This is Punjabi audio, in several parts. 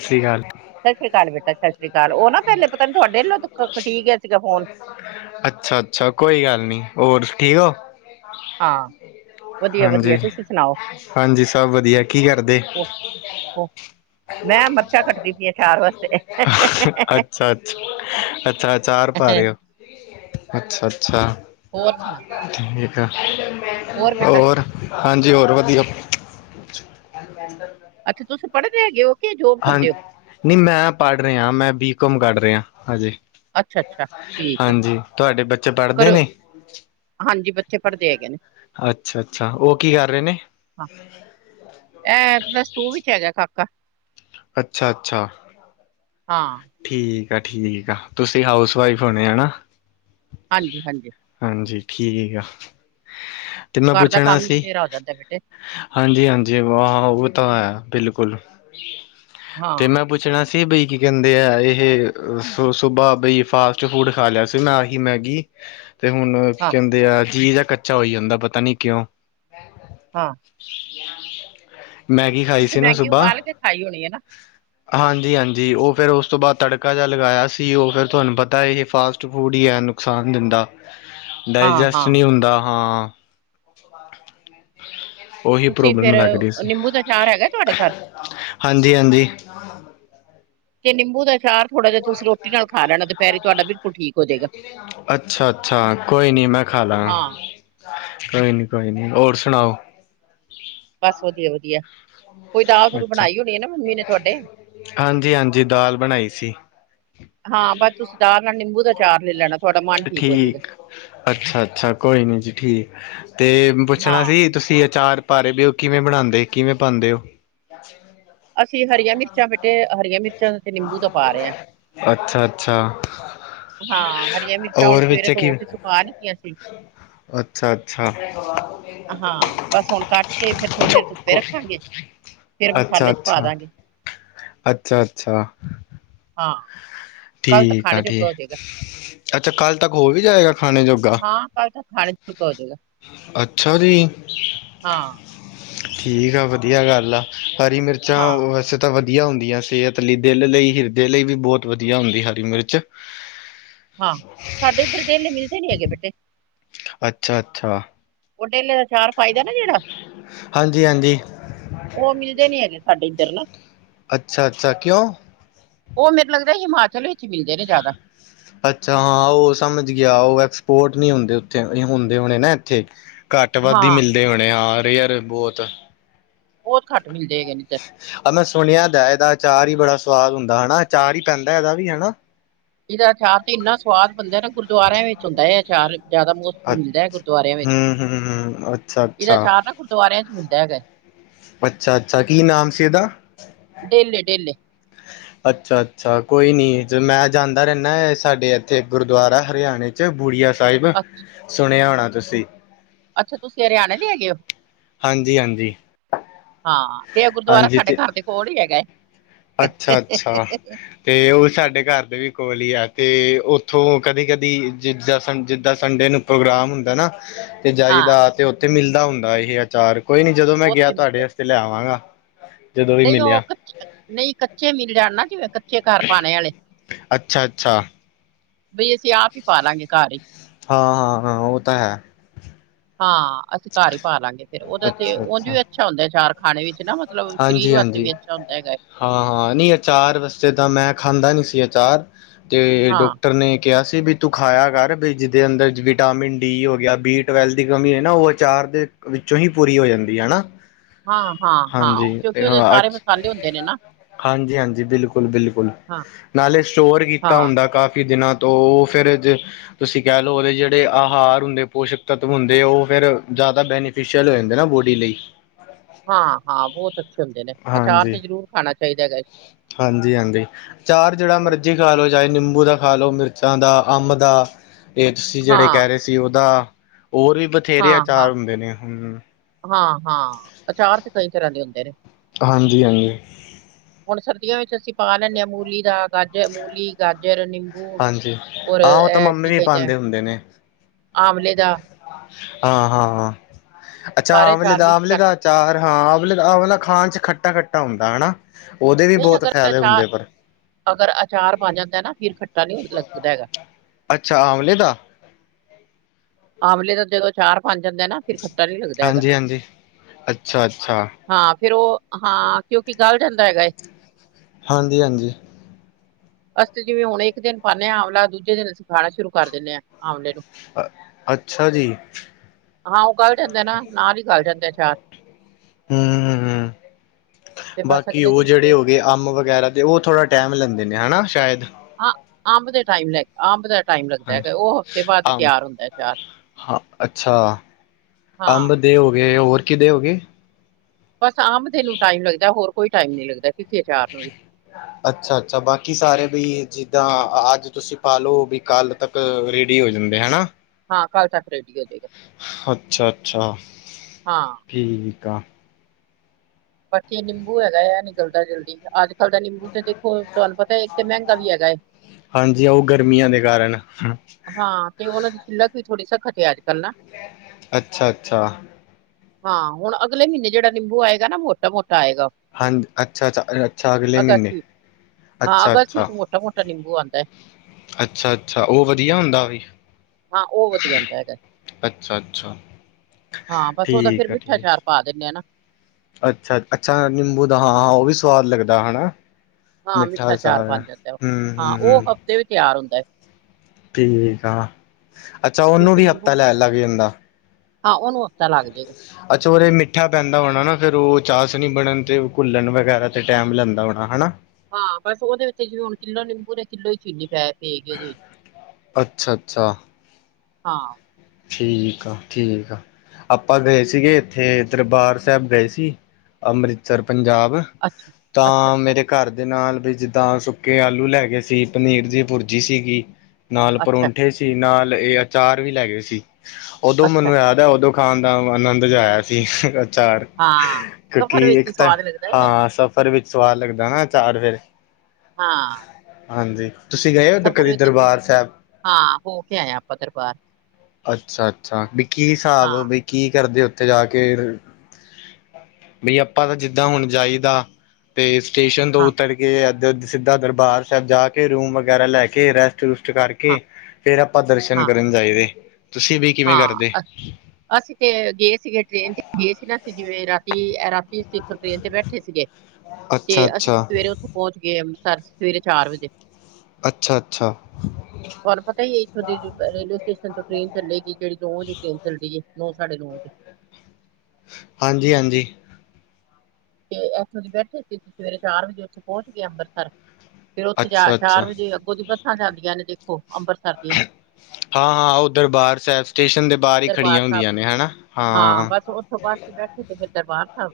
ਸ਼੍ਰੀ ਅਕਾਲ ਸਤਿ ਸ੍ਰੀ ਅਕਾਲ ਬੇਟਾ ਸਤਿ ਸ੍ਰੀ ਅਕਾਲ ਉਹ ਨਾ ਪਹਿਲੇ ਪਤਾ ਨੀ ਤੁਹਾਡੇ ਵਲੋਂ ਕਟੀ ਗਿਆ ਸੀਗਾ ਫੋਨ। ਅੱਛਾ-ਅੱਛਾ, ਕੋਈ ਗੱਲ ਨਹੀਂ, ਹੋਰ ਠੀਕ ਹੋ। ਹਾਂ। ਵਧੀਆ ਵਧੀਆ ਤੁਸੀਂ ਸੁਣਾਓ ਹਾਂਜੀ-ਹਾਂਜੀ, ਸਭ ਵਧੀਆ, ਕੀ ਕਰਦੇ? ਓ ਮੈਂ ਮਰਚਾ ਕੱਟਦੀ ਪਈਆਂ ਅਚਾਰ ਵਾਸਤੇ। ਅੱਛਾ ਅੱਛ ਅੱਛਾ ਅਚਾਰ ਪਾ ਰਹੇ ਹੋ। ਅੱਛਾ ਅੱਛਾ ਹੋਰ ਸੁਣਾ ਠੀਕ ਆ ਹੋਰ। ਹਾਂਜੀ ਹੋਰ ਵਧੀਆ ਨੈਂ [unintelligible] ਅੱਛੇ ਤੁਸੀਂ ਪੜ੍ਹਦੇ ਹੈਗੇ ਹੋ? ਕਿ ਜੋਬ ਹਾਂ ਕਰਦੇ ਹੋ ਨਹੀਂ ਮੈਂ ਪੜ੍ਹ ਰਿਹਾ ਮੈਂ ਬੀਕੋਮ ਕਰ ਰਿਹਾ ਹਜੇ ਅੱਛਾ ਅੱਛਾ ਠੀਕ ਹੈ ਹਾਂਜੀ ਤੁਹਾਡੇ ਬੱਚੇ ਪੜ੍ਹਦੇ ਕਰੋ ਨੇ? ਹਾਂਜੀ ਬੱਚੇ ਪੜ੍ਹਦੇ ਹੈਗੇ ਨੇ ਅੱਛਾ ਅੱਛਾ ਉਹ ਕੀ ਕਰ ਰਹੇ ਨੇ? ਇਹ ਪਲੱਸ ਟੂ ਵਿੱਚ ਹੈਗਾ ਕਾਕਾ ਅੱਛਾ ਅੱਛਾ ਹਾਂ ਠੀਕ ਆ ਠੀਕ ਆ ਤੁਸੀਂ ਹਾਊਸਵਾਈਫ ਹੋਣੇ ਹੈ ਨਾ ਹਾਂਜੀ ਹਾਂਜੀ ਹਾਂਜੀ ਠੀਕ ਆ ਤੇ ਮੈਂ ਘਰ ਦਾ ਪੁੱਛਣਾ ਕੰਮ ਹੀ ਸੀ ਬਥੇਰਾ ਹੋ ਜਾਂਦਾ ਬੇਟੇ ਹਾਂਜੀ ਹਾਂਜੀ ਵਾਹ ਉਹ ਤਾਂ ਹੈ ਬਿਲਕੁਲ ਹਾਂ ਤੇ ਮੈਂ ਪੁੱਛ ਛਣਾ ਸੀ ਬਈ ਕੀ ਕਹਿੰਦੇ ਹੈ ਇਹ ਸੁ ਸੁਬਾਹ ਬਈ ਫਾਸਟ ਫੂਡ ਖਾ ਲਿਆ ਸੀ ਮੈਂ ਆਹੀ ਮੈਗੀ ਤੇ ਹੁਣ ਕੀ ਹਾਂ ਕਹਿੰਦੇ ਆ ਜੀ ਜਾ ਕੱਚਾ ਹੋਈ ਜਾਂਦਾ ਪਤਾ ਨੀ ਕਿਉਂ ਹਾਂ ਹ ਤੁਸੀਂ ਮੈਗੀ ਉਬਾਲ ਕੇ ਖਾਈ ਹੋਣੀ ਐ ਨਾ। ਹਾਂਜੀ -ਹਾਂਜੀ ਔ ਫੇਰ ਉਸ ਤੋਂ ਬਾਅਦ ਤੜਕਾ ਜਾ ਲਗਾਇਆ ਸੀ ਔ ਫਿਰ ਤੁਆਨੂੰ ਪਤਾ ਈ ਫਾਸਟ ਫੂਡ ਈ ਐ ਨੁਕਸਾਨ ਦਿੰਦਾ। ਹਾਂ ਡਾਇਜੈਸਟ ਹਾਂ ਨੀ ਹੁੰਦਾ। ਹਾਂ, ਔਹੀ ਪ੍ਰੋਬਲਮ ਲੱਗਦੀ ਸੀ। ਚਾਰ ਹੈਗਾ ਤੁਹਾਡੇ ਘਰ, ਜੀ ਹਾਂਜੀ। ਤੇ ਨਿੰਬੂ ਦਾ ਅਚਾਰ ਥੋੜਾ ਜਾ ਤੁਸੀਂ ਰੋਟੀ ਨਾਲ ਖਾ ਲੈਨਾ ਦਪੈਰੇ ਤੁ ਆਡਾ ਬੀ ਅੱਛਾ- ਅੱਛਾ ਕੋਈ ਨੀ ਮੈਂ ਖਾ ਲਾ ਹਾਂ। ਗ ਕੋਈ ਨੀ, ਕੋਈ ਨੀ ਹੋਰ ਸੁਣਾਓ। ਬਸ ਵਧੀਆ- ਵਧੀਆ। ਕੋਈ ਦਾਲ ਦੂਲ ਅੱਛਾ ਬਣਾਈ ਹੋਣੀ ਹੈ ਨਾ ਮੰਮੀ ਨੇ ਤੁਹਾਡੇ, ਹਾਂਜੀ ਹਾਂਜੀ ਦਾਲ ਬਣਾਈ ਸੀ ਹਾਂ ਬਸ ਤੁਸੀਂ, ਦਾਲ ਨਾਲ ਨਿੰਬੂ ਦਾ ਚਾਰ ਲ ਲੈਨਾ। ਠੀਕ, ਅੱਛਾ -ਅੱਛਾ ਕੋਈ ਨੀ ਜੀ ਠੀਕ, ਤੇ ਪੁੱਛਣਾ ਹਾਂ। ਸੀ। ਤੁਸੀਂ ਅਚਾਰ ਪਾ ਰੇ ਵੀ ਔ, ਕਿਵੇਂ ਬਨਾਂਦੇ ਕਿਵੇਂ ਪਾਂਦੇ ਔ। [inaudible] ਅਸੀਂ ਹਰੀਆਂ ਮਿਰਚਾਂ ਬੇਟੇ, ਹਰੀਆਂ ਮਿਰਚਾਂ ਤੇ ਨਿੰਬੂ ਦਾਪਾ ਰੇ ਆ। ਅੱਛਾ - ਅੱਛਾ ਹਅ ਹਅ ਹਾਂ, ਹਰੀਆਂ ਮਿਰਚਾਂ ਹੁਣ ਸਵੇਰੇ ਧੋ ਕੇ ਸੁਕਾ ਲਿਤੀਆਂ ਸੀ। ਅੱਛਾ -ਅੱਛਾ। ਅਹਾਂ, ਬਸ ਹੁਣ ਕੱਟ ਕੇ, ਫੇਰ ਥੋੜੀ ਦੇਰ ਧੁੱਪੇ ਰਖਣ ਗੇ। ਫੇਰ ਅੱਛਾ ਮਸਾਲੇ ਚ ਪਾ ਅੱਛਾ ਦਾਂਗੇ। ਅੱਛਾ- ਅੱਛਾ। ਹਾਂ। ਕੱਲ ਤੱਕ ਠੀਕ ਖਾਣੇ ਜੋਗਾ ਠੀ ਹੋ ਜਾਏਗਾ [unintelligible] ਅੱਛਾ ਕੱਲ ਤੱਕ ਹੋ ਵੀ ਜਾਏਗਾ ਖਾਣੇ ਜੋ ਹਾਂ, ਕੱਲ ਤਾਂ ਖਾਣੇ ਜੋਗਾ ਹੋਜੇਗਾ। ਅੱਛਾ ਜੀ ਠੀਕ ਐ ਵਧੀਆ ਗੱਲ ਐ, ਹਰੀ ਮਿਰਚਾਂ ਹਾਂ ਵੇਸੇ ਤਾ ਵਧੀਆ ਹੁੰਦੀਆਂ, ਸਿਹਤ ਲਈ ਦਿਲ, ਲਈ ਹਿਰਦੇ ਲਈ, ਵੀ ਬਹੁਤ ਵਧੀਆ ਹੁੰਦੀ ਹਰੀ ਮਿਰਚ। ਹਾਂ, ਸਾਡੇ ਇੱਧਰ ਢੇਲੀ ਮਿਲਦੇ ਨੀ ਹੈਗੇ ਬੇਟੇ। ਅੱਛਾ -ਅੱਛਾ। ਔ ਡੇਲੇ ਦਾ ਚਾਰ ਪਇਦਾ ਨਾ ਜੇੜਾ। ਹਾਂਜੀ- ਹਾਂਜੀ। ਔ ਮਿਲਦੇ ਨੀ ਹੈਗੇ, ਸਾਡੇ ਇੱਧਰ ਨਾ। ਅੱਛਾ -ਅੱਛਾ ਕੇਯੋਂ? ਔ ਮੈਨੂੰ ਲੱਗਦਾ ਈ, ਹਿਮਾਚਲ ਵਿੱਚ ਮਿਲਦੇ ਨੇ ਜਾਦਾ। ਅੱਛਾ ਹਾਂ, ਔ ਸਮਝ ਗਿਆ ਔ ਐਕਸਪੋਰਟ ਨਹੀਂ ਹੁੰਦੇ ਔਥੇ ਹੁੰਦੇ ਹੋਨੇ ਨਾ ਇੱਥੇ। ਘੱਟ ਵੱਧ ਈ ਹਾਂ ਮਿਲਦੇ ਹੋਨੇ। ਹਾਂ ਰ ਯਰ [unintelligible] ਬੋਤ। ਬੋਤ ਘੱਟ ਮਿਲਦੇ ਹੈਗੇਨੇ ਇੱਧਰ। ਆ ਮੈਂ ਸੁਣਿਆ ਦੈ ਐਦਾ ਅਚਾਰ ਹੀ ਬੜਾ ਸਵਾਦ ਹੁੰਦਾ ਹਨਾ। ਅਚਾਰ ਹੀ ਪੈਂਦਾ ਹੈਗਾ ਵੀ ਹਨਾ? ਇਦਾ [unintelligible] ਅਚਾਰ ਤੇ ਇੰਨਾ ਸਵਾਦ ਬਣਦਾ ਨਾ ਕੁ ਦੁਆਰਿਆਂ ਵਿੱਚ ਹੁੰਦਾ ਏ ਅਚਾਰ, ਜਾਦਾ ਮੋਸਟਲੀ ਮਿਲਦੈ ਗੁਰਦੁਆਰਿਆਂ ਵਿੱਚ। ਹੁੰ-ਹੁੰਅਅਅ। ਅੱਛਾ ਇਹਦਾ -ਅੱਛਾ। ਅਚਾਰ ਨਾ ਗੁਰਦੁਆਰਿਆਂ ਚ ਮਿਲਦਾ ਹੈਗਾ। ਅੱਛਾ - ਅੱਛਾ ਕੀ ਨਾਮ ਸੀ ਐਦਾ? ਡੇਲੇ ਡੇਲੇ ਅੱਛਾ ਅੱਛਾ ਕੋਈ ਨੀ ਮੈਂ ਜਾਂਦਾ ਰਹਿੰਨਾ ਹ ਸਾਡੇ ਇੱਥੇ ਗੁਰਦੁਆਰਾ ਹਰਿਆਣੇ ਬੁੜੀਆ ਸਾਹਿਬ ਅੱਛ ਸੁਣਿਆ ਹੋਣਾ ਤੁਸੀਂ? ਅੱਛਾ ਤੁਸੀਂ ਹਰਿਆਣੇ ਦੇ ਹੈਗੇ ਹੋ? ਹਾਂਜੀ, ਹਾਂਜੀ। ਹਾਂ ਇਹ ਗੁਰਦੁਆਰਾ ਸਾਡੇ ਘਰ ਦੇ ਕੋਲ ਹੀ ਹੈਗਾ ਏ। ਅੱਛਾ, ਅੱਛਾ। ਤੇ ਉਹ ਸਾਡੇ ਘਰ ਦੇ ਵੀ ਕੋਲ ਈ ਆ ਤੇ ਉੱਥੋਂ ਕਦੀ ਕਦੀ ਜਿੱਦਾਂ ਸੰ ਜਿੱਦਾਂ ਸੰਡੇ ਨੂੰ ਪ੍ਰੋਗਰਾਮ ਹੁੰਦਾ ਨਾ ਤੇ ਜਾਈਦਾ ਹਾਂ ਅਤੇ ਉੱਥੇ ਮਿਲਦਾ ਹੁੰਦਾ ਇਹ ਆਚਾਰ ਕੋਈ ਨੀ ਜਦੋਂ ਮੈਂ ਗਿਆ ਉੱਥੇ ਮਿਲਦਾ ਤੁਹਾਡੇ ਹੈ। ਵਾਸਤੇ ਤੇ ਲੈ ਆਵਾਂਗਾ ਜਦੋਂ ਵੀ ਨਹੀਂ ਉਹ ਮਿਲਿਆ। ਨਹੀਂ ਕੱਚੇ ਮਿਲ ਜਾਣ ਨਾ ਜਿਵੇਂ ਕੱਚੇ ਘਰ ਪਾਣੇ ਆਲੇ ਅੱਛਾ-ਅੱਛਾ। ਬਈ ਅਸੀਂ ਆਪ ਹੀ ਪਾਲਾਂਗੇ ਘਰ ਹੀ ਹਾਂ, ਹਾਂ, ਹਾਂ ਉਹ ਤਾਂ ਹੈ। ਹਾਂ ਅਸੀਂ ਘਰ ਹੀ ਪਾ ਲਾਂਗੇ ਫੇਰ ਉਹਦਾ ਤੇ ਉਝ ਅੱਛਾ-ਅੱਛਾ ਵੀ ਅੱਛਾ ਹੁੰਦਾ ਅਚਾਰ ਖਾਣੇ ਵਿੱਚ ਨਾ। ਮਤਲਬ ਸਰੀਰ ਵਾਸਤੇ ਵੀ ਅੱਛਾ ਹੁੰਦਾ ਹੈਗਾ। ਹਾਂ ਨਹੀਂ ਅਚਾਰ ਵੈਸੇ ਤਾਂ ਮੈਂ ਖਾਂਦਾ ਨੀ ਸੀ ਅਚਾਰ ਤੇ ਹਾਂ, ਡਾਕਟਰ ਨੇ ਕਿਹਾ ਸੀ ਬੀ ਤੂੰ ਖਾਇਆ ਕਰ ਵੀ ਜਿਹਦੇ ਅੰਦਰ ਵਿਟਾਮਿਨ ਡੀ ਹੋ ਗਿਆ, ਬੀ-ਟਵੇਲਵ ਦੀ ਕਮੀ ਹੋਏ ਨਾ ਉਹ ਅਚਾਰ ਦੇ ਵਿੱਚੋਂ ਹੀ ਪੂਰੀ ਹੋ ਜਾਂਦੀ ਏ ਹੈ ਨਾ। ਹਾਂ, ਹਾਂ। ਹਾਂ ਹਾਂਜੀ ਕਿਉਂਕਿ ਤੇ ਉਹਦੇ ਹਾਂ ਸਾਰੇ ਅੱਜ ਮਸਾਲੇ ਹੁੰਦੇ ਨੇ ਨਾ। ਹਾਂਜੀ ਹਾਂਜੀ ਬਿਲਕੁਲ ਬਿਲਕੁਲ ਹਾਂ, ਨਾਲੇ ਸਟੋਰ ਕੀਤਾ ਹਾਂ, ਹੁੰਦਾ ਕਾਫੀ ਦਿਨਾਂ ਤੋ ਫਿਰ ਜੇ ਤੁਸੀਂ ਕਹਿ ਲਓ ਉਹਦੇ ਜਿਹੜੇ ਆਹਾਰ ਹੁੰਦੇ, ਪੋਸ਼ਕ ਤਤਵ ਹੁੰਦੇ ਉਹ ਫਿਰ ਜ਼ਿਆਦਾ ਬੈਨੀ ਫੇਸ਼ੀਅਲ ਹੋ ਜਾਂਦੇ ਨਾ ਬੋਡੀ ਲਈ ਹਾਂ ਹਾਂ ਬਹੁਤ ਅੱਛੇ ਹੁੰਦੇ ਨੇ ਅਚਾਰ ਤੇ ਜ਼ਰੂਰ ਖਾਣਾ ਚਾਹੀਦਾ ਹੈਗਾ। ਹਾਂਜੀ, ਹਾਂਜੀ। ਅਚਾਰ ਜਿਹੜਾ ਮਰਜ਼ੀ ਖਾ ਲਉ ਚਾਹੇ ਨਿੰਬੂ ਦਾ ਖਾ ਲਉ, ਮਿਰਚਾਂ ਦਾ, ਅੰਬ ਦਾ। ਤੇ ਤੁਸੀਂ ਜਿਹੜੇ ਹਾਂ, ਕਹਿ ਰਹੇ ਸੀ ਉਹਦਾ ਹੋਰ ਵੀ ਬਥੇਰੇ ਹਾਂ, ਅਚਾਰ ਹਾਂ, ਹੁੰਦੇ ਨੇ। ਹਾਂ ਹਾਂ ਅਚਾਰ ਤੇ ਕਈ ਤਰ੍ਹਾਂ ਦੇ ਹੁੰਦੇ ਨੇ। ਹਾਂਜੀ, ਹਾਂਜੀ। ਹੁਣ ਸਰਦੀਆਂ ਵਿੱਚ ਅਸੀਂ ਪਾ ਲੈਂਦੇ ਹਾਂ ਮੂਲੀ ਦਾ ਗਾਜਰ ਮੂਲੀ ਗਾਜਰ ਨਿੰ ਨਿੰਬੂ ਹਾਂਜੀ ਔਰ ਹਾਂ ਉਹ ਤਾਂ ਇਹ ਮੰਮੀ ਕੀ ਵੀ ਕਹੀ ਦੈ ਪਾਉਂਦੇ ਆਮਲੇ ਦਾ। ਹਾਂ, ਹਾਂ, ਹਾਂ ਅੱਛਾ ਸਾਰੇ ਆਵਲੇ ਅਚਾਰ ਦਾ ਮਿਕਸ ਆਵਲੇ ਦਾ ਕਰਕੇ ਅਚਾਰ ਹਾਂ ਅਵਲਾ ਅਵਲਾ ਖਾਣ ਚ ਖੱਟਾ ਖੱਟਾ ਹੁੰਦਾ ਹਨਾ ਉਹਦੇ ਵੀ ਨਹੀਂ ਬਹੁਤ ਅਗਰ ਫਾਇਦੇ ਅਚਾਰ ਹੁੰਦੇ ਪਰ। ਅਗਰ ਅਚਾਰ ਬਣ ਜਾਂਦਾ ਨਾ ਫਿਰ ਖੱਟਾ। ਨੀ ਲੱਗਦਾ ਹੈਗਾ ਅੱਛਾ ਆਵਲੇ ਦਾ ਆਂਵਲੇ ਦਾ ਜਦੋਂ ਆਚਾਰ ਬਣ ਜਾਂਦਾ ਏ ਨਾ ਫਿਰ ਖੱਟਾ ਨੀ ਲੱਗਦਾ ਹੈਗਾ। ਹਾਂਜੀ-ਹਾਂਜੀ ਅੱਛਾ-ਅੱਛਾ ਹਾਂ ਫੇਰ ਉਹ, ਹਾਂ ਕਿਉਂਕਿ ਗੱਲ ਜਾਂਦਾ ਹੈਗਾ ਏ। ਹਾਂਜੀ-ਹਾਂਜੀ। ਅਸੀਂ ਤੇ ਜਿਵੇਂ ਹੁਣ ਇੱਕ ਦਿਨ ਪਾਣੇ ਆਂ ਆਵਲਾ ਦੂਜੇ ਦਿਨ ਅਸੀਂ ਖਾਣਾ ਸ਼ੁਰੂ ਕਰ ਦਿੰਦੇ ਹਾਂ ਆਵਲੇ ਨੂੰ। ਅ ਅੱਛਾ ਜੀ! ਹਾਂ ਉਹ ਗੱਲ ਜਾਂਦਾ ਨਾ ਨਾਲ ਹੀ ਗੱਲ ਜਾਂਦਾ ਆਚਾਰ। ਹਮ। ਤੇ ਬਸ ਬਾਕੀ ਅਗਲੇ ਉਹ ਦਿਨ ਜਿਹੜੇ ਫਿਰ ਹੋ ਗਏ ਅੰਮ ਵਗੈਰਾ ਤੇ ਉਹ ਥੋੜ੍ਹਾ ਟਾਈਮ ਲੈਂਦੇ ਨੇ ਹੈ ਨਾ ਸ਼ਾਇਦ ਆ ਅੰਬ ਤੇ ਟਾਈਮ ਲੈ ਅੰਬ ਦਾ ਟਾਈਮ ਲੱਗਦਾ ਐਗਾ ਹਾਂਜੀ ਓ ਹਫ਼ਤੇ ਬਾਦ ਅੰਬ ਤਿਆਰ ਹੁੰਦਾ ਐ ਅਚਾਰ। ਹਾਂ ਅੱਛਾ ਹਾਂ ਅੰਬ ਦੇ ਹੋਗੇ ਹੋਰ ਕਿਦੇ ਹੋਗੇ? ਬਸ ਅੰਬ ਦੇ ਨੂੰ ਟਾਈਮ ਲੱਗਦਾ ਹੋਰ ਕੋਈ ਟਾਈਮ ਨੀ ਲੱਗਦਾ ਕਿਸੇ ਅਚਾਰ ਨੂੰ ਵੀ। ਅੱਛਾ-ਅੱਛਾ ਬਾਕੀ ਸਾਰੇ ਬਈ ਜਿੱਦਾਂ ਅੱਜ ਤੁਸੀਂ ਪਾਲੋ ਵੀ ਕੱਲ ਤੱਕ ਅ ਰੇਡੀ ਹੋ ਜਾਂਦੇ ਹੈਨਾ ਹਾਂ ਕਾੱਲ ਤਕ ਰੇਡੀ ਹੋਜੇਗਾ। ਅੱਛਾ-ਅੱਛਾ ਹਾਂ ਠੀਕ ਆ। ਬਾਕੀ ਐ ਨਿੰਬੂ ਹੈਗਾ ਆ ਏ ਨਿਕਲਦਾ ਜਲਦੀ ਆੱਜ-ਕਾਲ ਦਾ ਨਿੰਬੂ ਤੇ ਦੇਖੋ ਤੁਆਨੂੰ ਪਤਾ ਇੱਕ ਤੇ ਮੈੰਗਾ ਵੀ ਹੈਗਾ ਏ। ਹਾਂਜੀ ਓ ਗਰਮੀਆਂ ਦੇ ਕਾਰਨ। ਹਾਂ ਤੇ ਓਨਾਂ ਦੀ ਛਿੱਲਕ ਵੀ ਥੋੜੀ ਸਖਤ ਏ ਆੱਜ-ਕਾੱਲ ਨਾ। ਅੱਛਾ-ਅੱਛਾ। ਹਾਂ ਹੁਣ ਅਗਲੇ ਮ੍ਹੀਨੇ ਜੇੜਾ ਨਿੰਬੂ ਆਏਗਾ ਨਾ ਮੋਟਾ-ਮੋਟਾ ਆਏਗਾ। ਹਾਂਨ ਅੱਛਾ-ਅੱਛਾ, ਅੱਛਾ ਅਗਲੇ ਮ੍ਹੀਨੇ ਅੱਛਾ-ਅੱਛਾ। ਮੋਟਾ-ਮੋਟਾ ਨਿੰਬੂ ਆਂਦੈ। ਅੱਛਾ-ਅੱਛਾ ਓ ਵਦੀਆ ਹੁੰਦਾ ਵੀ। ਹਾਂ ਓ ਵਦੀਆ ਹੁੰਦਾ ਹੈਗਾ। ਅੱਛਾ-ਅੱਛਾ। ਹਾਂ ਬਸ ਓਦਾ ਫੇਰ ਮਿੱਠਾ ਅਚਾਰ ਪਾ ਦਿਨੇ ਆ ਨਾ। ਅੱਛਾ ਅ ਅੱਛਾ ਨਿੰਬੂ ਦਾ ਹਾਂ-ਹਾਂ ਓ ਵੀ ਸਵਾਦ ਲੱਗਦਾ ਹੈਨਾ। ਹਾਂ ਮਿੱਠਾ ਅਚਾਰ ਬਣ ਜਾਂਦਾ ਓ ਹੂੰ ਹਾਂ ਹੂੰ ਓ ਹੂੰ ਹਫ਼ਤੇ ਵੀ ਤਿਆਰ ਹੁੰਦੈ। ਠੀਕ ਆ ਅੱਛਾ ਓਨੂੰ ਕਿਉਂਕਿ ਵੀ ਹਫ਼ਤਾ ਨਿੰਬੂ ਲੈਨ ਲੱਗ ਜਾਂਦੈ। ਹਾਂ ਓਨੂੰ ਹਫ਼ਤਾ ਲੱਗ ਜੇਗਾ। ਅੱਛਾ ਉਦੇ ਆ ਮਿੱਠਾ ਪੈਂਦਾ ਹੋਣਾ ਨਾ ਫੇਰ ਓ ਚਾਸ਼ਨੀ ਬਣਨ ਤੇ ਘੁੱਲਣ ਵਗੈਰਾ ਚ ਟੈਮ ਲੈਂਦਾ ਹੋਣਾ ਹੈਨਾ। ਹਾਂ ਬਸ ਓਦੇ ਵਿੱਚ ਜਿਵੇ ਹੁਣ ਕਿੱਲੋ ਨਿੰਬੂ ਤੇ ਕਿੱਲੋ ਈ ਚੀਨੀ ਪੈਜੇਗੀ ਓਦੇ ਵਿੱਚ। ਅੱਛਾ-ਅੱਛਾ। ਹਾਂ। ਠੀਕ ਆ-ਠੀਕ ਆ। ਆਪਾਂ ਗਏ ਸੀਗੇ ਇੱਥੇ ਦਰਬਾਰ ਸਾਹਿਬ ਗਏ ਸੀ ਅੰਮ੍ਰਿਤਸਰ ਪੰਜਾਬ ਅੱਛਾ ਅੱਛਾ ਤਾਂ ਅੱਛਾ ਮੇਰੇ ਘਰਦੇ ਨਾਲ ਵੀ ਜਿੱਦਾਂ ਸੁੱਕੇ ਆਲੂ ਲੈ ਗਏ ਸੀ, ਪਨੀਰ ਦੀ ਭੁਰਜੀ ਸੀਗੀ ਨਾਲ ਅੱਛਾ ਪਰੋਂਠੇ ਸੀ, ਨਾਲ ਏ ਅਚਾਰ ਵੀ ਲੈ ਗਏ ਸੀ ਓਦੋਂ ਅੱਛਾ ਮੈਨੂ ਯਾਦ ਤਾ ਉਦੋਂ ਖਾਣ ਦਾ ਆਨੰਦ ਜਾ ਆਇਆ ਸੀ ਅਚਾਰ ਹਾਂ, ਸਫ਼ਰ ਕਿਉਂਕਿ ਵਿੱਚ ਇੱਕ ਹੀ ਤਾਂ ਸਵਾਦ ਲੱਗਦਾ ਹੈ, ਹਾਂ ਸਫ਼ਰ ਵਿੱਚ ਸਵਾਦ ਲੱਗਦਾ ਨਾ ਅਚਾਰ ਫੇਰ ਹਾਂ। ਹਾਂਜੀ, ਤੁਸੀਂ ਗਏ ਓ ਉਧਰ ਸਫ਼ਰ ਕਦੀ ਵਿੱਚ ਜੀ ਦਰਬਾਰ ਸੈਬ? ਹਾਂ ਹੋਕੇ ਆਏ ਆਪਾਂ ਦਰਬਾਰ ਅੱਛਾ-ਅੱਛਾ ਬਈ ਕੀ ਹਾਂ, ਸਾਬ ਬਈ ਕੀ ਕਰਦੇ ਓੱਥੇ ਜਾ ਕੇ ਬਈ ਆਪਾਂ ਤਾਂ ਜਿੱਦਾਂ ਹੁਣ ਜਾਈਦਾ ਤੇ ਸਟੇਸ਼ਨ ਤੋਂ ਹਾਂ, ਉਤਰ ਕੇ ਐਦਰ ਸਿੱਧਾ ਦਰਬਾਰ ਸੈਬ ਜਾ ਕੇ ਰੂਮ ਵਗੈਰਾ ਲੈ ਕੇ ਰੈਸਟਰੂਸਟ ਹਾਂ, ਕਰਕੇ ਫੇਰ ਆਪਾਂ ਦਰਸ਼ਨ ਹਾਂ, ਕਰਨ ਜਾਈਦੇ। ਤੁਸੀਂ ਵੀ ਕਿਵੇਂ ਕਰਦੇ ਹਾਂ ਅ। ਅਸੀਂ ਤੇ ਗਏ ਸੀਗੇ ਟ੍ਰੇਨ ਤੇ ਗਏ ਸੀ ਨਾ ਅਸੀਂ ਜਿਵੇਂ ਰਾਤੀ ਐ ਰਾਤੀ ਸੀ ਇਥੋਂ ਟ੍ਰੇਨ ਤੇ ਬੈਠੇ ਸੀਗੇ। ਤੇ ਅੱਛਾ ਅਸੀਂ ਅੱਛਾ ਸਵੇਰੇ ਓਥੋਂ ਪੌਂਚ ਗਏ ਅੰਮ੍ਰਿਤਸਰ ਸਵੇਰੇ ਚਾਰ ਵਜੇ। ਅੱਛਾ-ਅੱਛਾ। ਤੁਆਨੂੰ ਪਤਾ ਈ ਏਥੋਂ ਰੇਲ ਰੇਲਵੇ ਸਟੇਸ਼ਨ ਤੋਂ ਟ੍ਰੇਨ ਚੱਲੇਗੀ ਜੇੜੀ ਦੋ ਵਜੇ ਟ੍ਰੇਨ ਚੱਲਦੀ ਏ ਨੌ-ਸਾਢੇ ਨੌ ਵਜੇ। ਹਾਂਜੀ-ਹਾਂਜੀ। ਤੇ ਐਥੋਂ ਦੀ ਬੈਠੇ ਸੀ ਅਸੀਂ ਸਵੇਰੇ ਚਾਰ ਵਜੇ ਓਥੇ ਪੋਂਚ ਗਏ ਆ ਅੰਬਰਸਰ। ਫੇਰ ਓਥੇ ਜਾ ਅੱਛਾ ਚਾਰ ਅੱਛਾ ਵਜੇ ਅੱਗੋਂ ਦੀ ਬੱਸਾਂ ਜਾਂਦੀਆਂ ਨੇ ਦੇਖੋ ਅੰਬਰਸਰ ਦੀਆਂ। ਹਾਂ-ਹਾਂ ਓ ਓਦਰ ਬਾਰ ਸੈਬ ਸਟੇਸ਼ਨ ਦੇ ਬਾਰ ਈ ਖੜੀਆਂ ਦਰਬਾਰ ਹੁੰਦੀਆਂ ਨੇ ਹੈਨਾ ਹਾਂ। ਉੱਥੋਂ ਓਥੋਂ ਬਸ ਚ ਬੈਠੇ ਤੇ ਫੇਰ ਦਰਬਾਰ ਸੈਬ।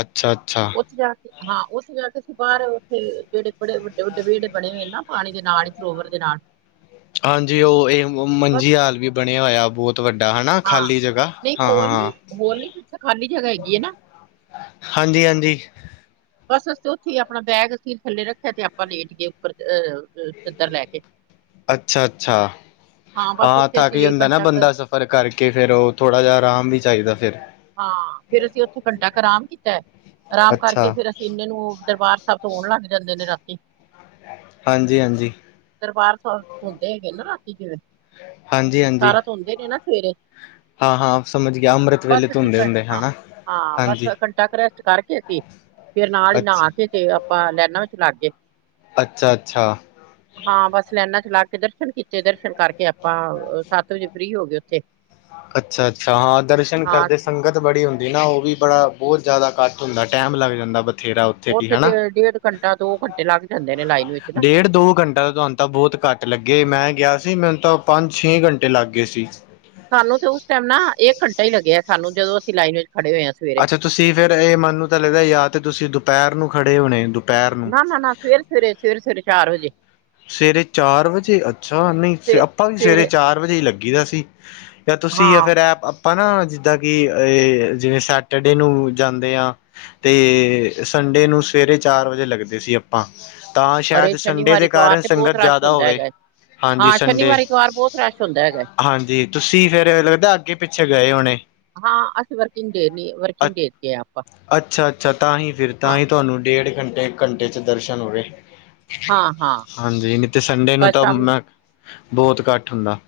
ਅੱਛਾ-ਅੱਛਾ। ਜਾ ਕੇ ਹਾਂ ਓੱਥੇ ਜਾ ਕੇ ਅਸੀਂ ਬਾਰ ਓੱਥੇ ਜੇੜੇ ਬੜੇ ਵੱਡੇ-ਵੱਡੇ ਵੇੜੇ ਬਣੇ ਹੋਏ ਨਾ ਪਾਣੀ ਦੇ ਨਾਲ ਈ ਸਰੋਵਰ ਦੇ ਨਾਲ। ਹਾਂਜੀ ਓ ਏ ਬਸ ਮੰਜੀ ਹਾਲ ਵੀ ਬਣਿਆ ਹੋਇਆ ਬੋਤ ਵੱਡਾ ਹੈਨਾ ਹਾਂ ਖਾਲੀ ਜਗ੍ਹਾ ਨਹੀਂ ਹੋਰ ਹਾਂ। ਨਹੀਂ ਹੋਰ ਨਹੀਂ ਜਿੱਥੇ ਖਾਲੀ ਜਗ੍ਹਾ ਹੈਗੀ ਹੈ ਨਾ ਹਾਂਜੀ-ਹਾਂਜੀ। ਬਸ ਅਸੀਂ ਓੱਥੇ ਈ ਆਪਣਾ ਬੈਗ ਸੀਟ ਥੱਲੇ ਰੱਖਿਆ ਤੇ ਆਪਾਂ ਲੇਟ ਗਏ ਉੱਪਰ ਅ ਚੱਦਰ ਲੈ ਕੇ। [inaudible] ਅੱਛਾ-ਅੱਛਾ ਬਸ ਹਾਂ ਉੱਥੇ ਥੱਕ ਅਸੀਂ ਜਾਂਦਾ ਨਾ ਘੰਟਾ ਕੁ ਬੰਦਾ ਸ ਫਰ ਕਰਕੇ ਫੇਰ ਓ ਥੋੜਾ ਜਿਆ ਆਰਾਮ ਵੀ ਚਾਈਦਾ ਫੇਰ। ਹਾਂ ਫੇਰ ਅਸੀਂ ਓਥੇ ਘੰਟਾ ਕੁ ਆਰਾਮ ਕੀਤਾ ਆਰਾਮ ਕਰਕੇ ਅੱਛਾ ਫੇਰ ਅਸੀਂ ਇਨੇ ਨੂੰ ਦਰਬਾਰ ਧੋਨ ਲੱਗ ਜਾਂਦੇ ਨੇ ਰਾਤੀ। ਹਾਂਜੀ-ਹਾਂਜੀ। ਦਰਬਾਰ ਸਾਬ ਧੋਂਦੇ ਹੈਗੇ ਨਾ ਰਾਤੀ ਜਿਵੇਂ ਹਾਂਜੀ ਹਾਂਜੀ ਸਾਰਾ ਧੋਂਦੇ ਨੇ ਨਾ ਸਵੇਰੇ। ਹਾਂ ਹਾਂ ਸਮਝ ਗਿਆ ਅੰਮ੍ਰਿਤ ਬਸ ਵੇਲੇ ਅਸੀਂ ਧੁੰਦੇ ਹਾਂ ਹੁੰਦੇ ਹਨਾ ਹਾਂ ਬਸ ਹਾਂਜੀ ਘੰਟਾ ਕ ਰੈਸਟ ਕਰਕੇ ਅਸੀ ਫੇਰ ਨਾਲ ਈ ਨ੍ਹਾ ਅੱਛਾ ਕੇ ਤੇ ਆਪਾਂ ਲੈਨਾ ਵਿੱਚ ਲੱਗ ਗਏ। ਅੱਛਾ-ਅੱਛਾ। ਹਾਂ ਬਸ ਲੈਨਾ ਚ ਲ‌ਗ ਕੇ ਦਰਸ਼ਨ ਕੀਤੇ ਦਰਸ਼ਨ ਕਰਕੇ ਆਪਾਂ ਸੱਤ ਵਜੇ ਫ੍ਰੀ ਹੋ ਗਏ ਓੱਥੇ। ਅੱਛਾ-ਅੱਛਾ ਹਾਂ ਦਰਸ਼ਨ ਹਾਂ ਕਰਦੇ ਸੰਗਤ ਬੜੀ ਹੁੰਦੀ ਨਾ ਓ ਵੀ ਬੜਾ ਬੋਤ ਜੈਦਾ ਕਾੱਠ ਹੁੰਦਾ ਟੈਮ ਲੱਗ ਜਾਂਦਾ ਬ ਓਥੇ ਤੇ ਡੇਢ ਘੰਟਾ ਦੋ ਘੰਟੇ ਲੱਗ ਜਾਂਦੇ ਨੇ ਲਾਈਫ। ਡੇਢ ਦੋ ਘੰਟਾ ਤੇ ਤਵੈਨ ਤਾਂ ਬੋਤ ਘੱਟ ਲੱਗੇ ਮੈਂ ਗਿਆ ਸੀ ਮੈਨੂੰ ਤਾਂ ਪੰਜ-ਛੇ ਘੰਟੇ ਲੱਗ ਗਏ ਸੀ। ਸਾਨੂੰ ਤੇ ਉਸ ਟੈਮ ਨਾ ਏਕ ਘੰਟਾ ਈ ਲੱਗਿਆ ਸਾਨੂੰ ਜਦੋਂ ਅਸੀਂ ਲਾਈਨ ਵਿੱਚ ਖੜੇ ਹੋਏ ਆ। ਅੱਛਾ ਤੁਸੀਂ ਫੇਰ ਐ ਮਨੂੰ ਤਾਂ ਲਗਦਾ ਯਾ ਤੇ ਤੁਸੀਂ ਦੁਪੈਰ ਨੂੰ ਖੜੇ ਹੋਨੇ ਦੁ ਨਾ ਨਾ ਨਾ ਸਵੇਰੇ-ਸਵੇਰੇ, ਸਵੇਰੇ-ਸਵੇਰੇ ਚਾਰ ਵਜੇ। ਸਵੇਰੇ ਚਾਰ ਵਜੇ ਅੱਛਾ! ਨਈ ਆਪਾਂ ਵੀ ਸਵੇਰੇ ਚਾਰ ਵਜੇ ਈ ਲੱਗੀ ਦਾ ਸੀ। ਯਾ ਤੁਸੀਂ ਹਾਂ ਫਿਰ ਐ ਆਪਾਂ ਨਾ ਜਿਦਾਂ ਕਿ ਏ ਜਿਵੇਂ ਸੈਟਰਡੇ ਨੂੰ ਜਾਂਦੇ ਆ। ਤੇ ਸੰਡੇ ਨੂੰ ਸਵੇਰੇ ਚਾਰ ਵਜੇ ਲੱਗਦੇ ਸੀ ਆਪਾਂ ਤਾਂ ਅਰੇ ਸ਼ਾਇਦ ਸੰਡੇ ਸ਼ਨੀਵਾਰ ਦੇ ਐਤਵਾਰ ਕਾਰਨ ਤੇ ਬਹੁਤ ਸੰਗਤ ਰਸ਼ ਜੈਦਾ ਹੁੰਦਾ ਹੋਵੇ। ਹੈਗਾ ਹੈ। ਹਾਂਜੀ ਹਾਂ ਸੰਡੇ ਸ਼ਨੀਵਾਰ ਐਤਵਾਰ ਬਹੁਤ ਰਸ਼ ਹੁੰਦਾ ਹੈਗਾ ਹੈ। ਹਾਂਜੀ ਤੁਸੀਂ ਫੇਰ ਲੱਗਦਾ ਅੱਗੇ ਪਿੱਛੇ ਗਏ ਹੋਣੇ। ਹਾਂ ਅਸੀਂ ਵਰਕਿੰਗ ਡੇ ਨੇ ਅ ਵਰਕਿੰਗ ਡੇ ਕੇ ਆ ਆਪਾਂ ਹਾਂ। ਤੁਆਨੂੰ ਡੇਢ ਘੰਟੇ ਇੱਕ ਘੰਟੇ ਚ ਦਰਸ਼ਨ ਹੋਵੇ। ਹਾਂ-ਹਾਂ, ਹਾਂਜੀ ਨਈ ਤੇ ਸੰਡੇ ਨੂੰ ਬਸ ਤਾਂ ਸ਼ਾਮੀ ਮੈਂ ਬੋਤ ਘੱਟ ਹੁੰਦਾ।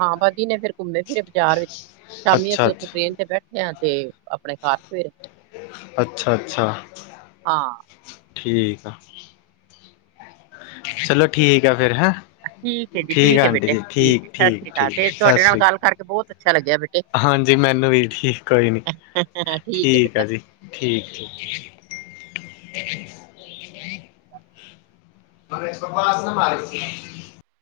ਹਾਂ ਬਾ ਦਿਨੇ ਫੇਰ ਘੁੰਮੇ ਫਰੇ ਬਾਜ਼ਾਰ ਵਿੱਚ ਸ਼ਾਮੀ ਅੱਛਾ ਅਸੀਂ ਉੱਥੋਂ ਅੱਛਾ ਟ੍ਰੇਨ ਤੇ ਬੈ ਠੇ ਆ ਤੇ ਆਪਣੇ ਘਰ ਸਵੇਰ ਅੱਛਾ, ਅੱਛਾ ਹਾਂ ਠੀਕ ਆ। ਚਲੋ ਠੀਕ ਐ ਫਿਰ ਹੈਂ। ਠੀਕ ਏ ਜੀ, ਠੀਕ ਆ ਏ ਆਂਟੀ ਬੇਟੇ, ਜੀ ਠੀਕ ਏ ਸਸ੍ਰੀ ਕਾਲ, ਠੀਕ ਤੇ ਸਤਿ ਤੂਆਡੇ ਨਾਲ ਸ਼੍ਰੀ ਗਾੱਲ ਕਾਰਕੇ ਬੋਤ ਅੱਛਾ ਲੱਗੇਆ ਬੇਟ ਹਾਂਜੀ, ਮੈਨੂੰ ਵੀ ਠੀਕ ਕੋਈ ਨੀ, ਹੈ ਬੇਟਾ। ਠੀਕ ਆ ਜੀ। ਠੀਕ, ਠੀਕ, ਠੀਕ। [inaudible]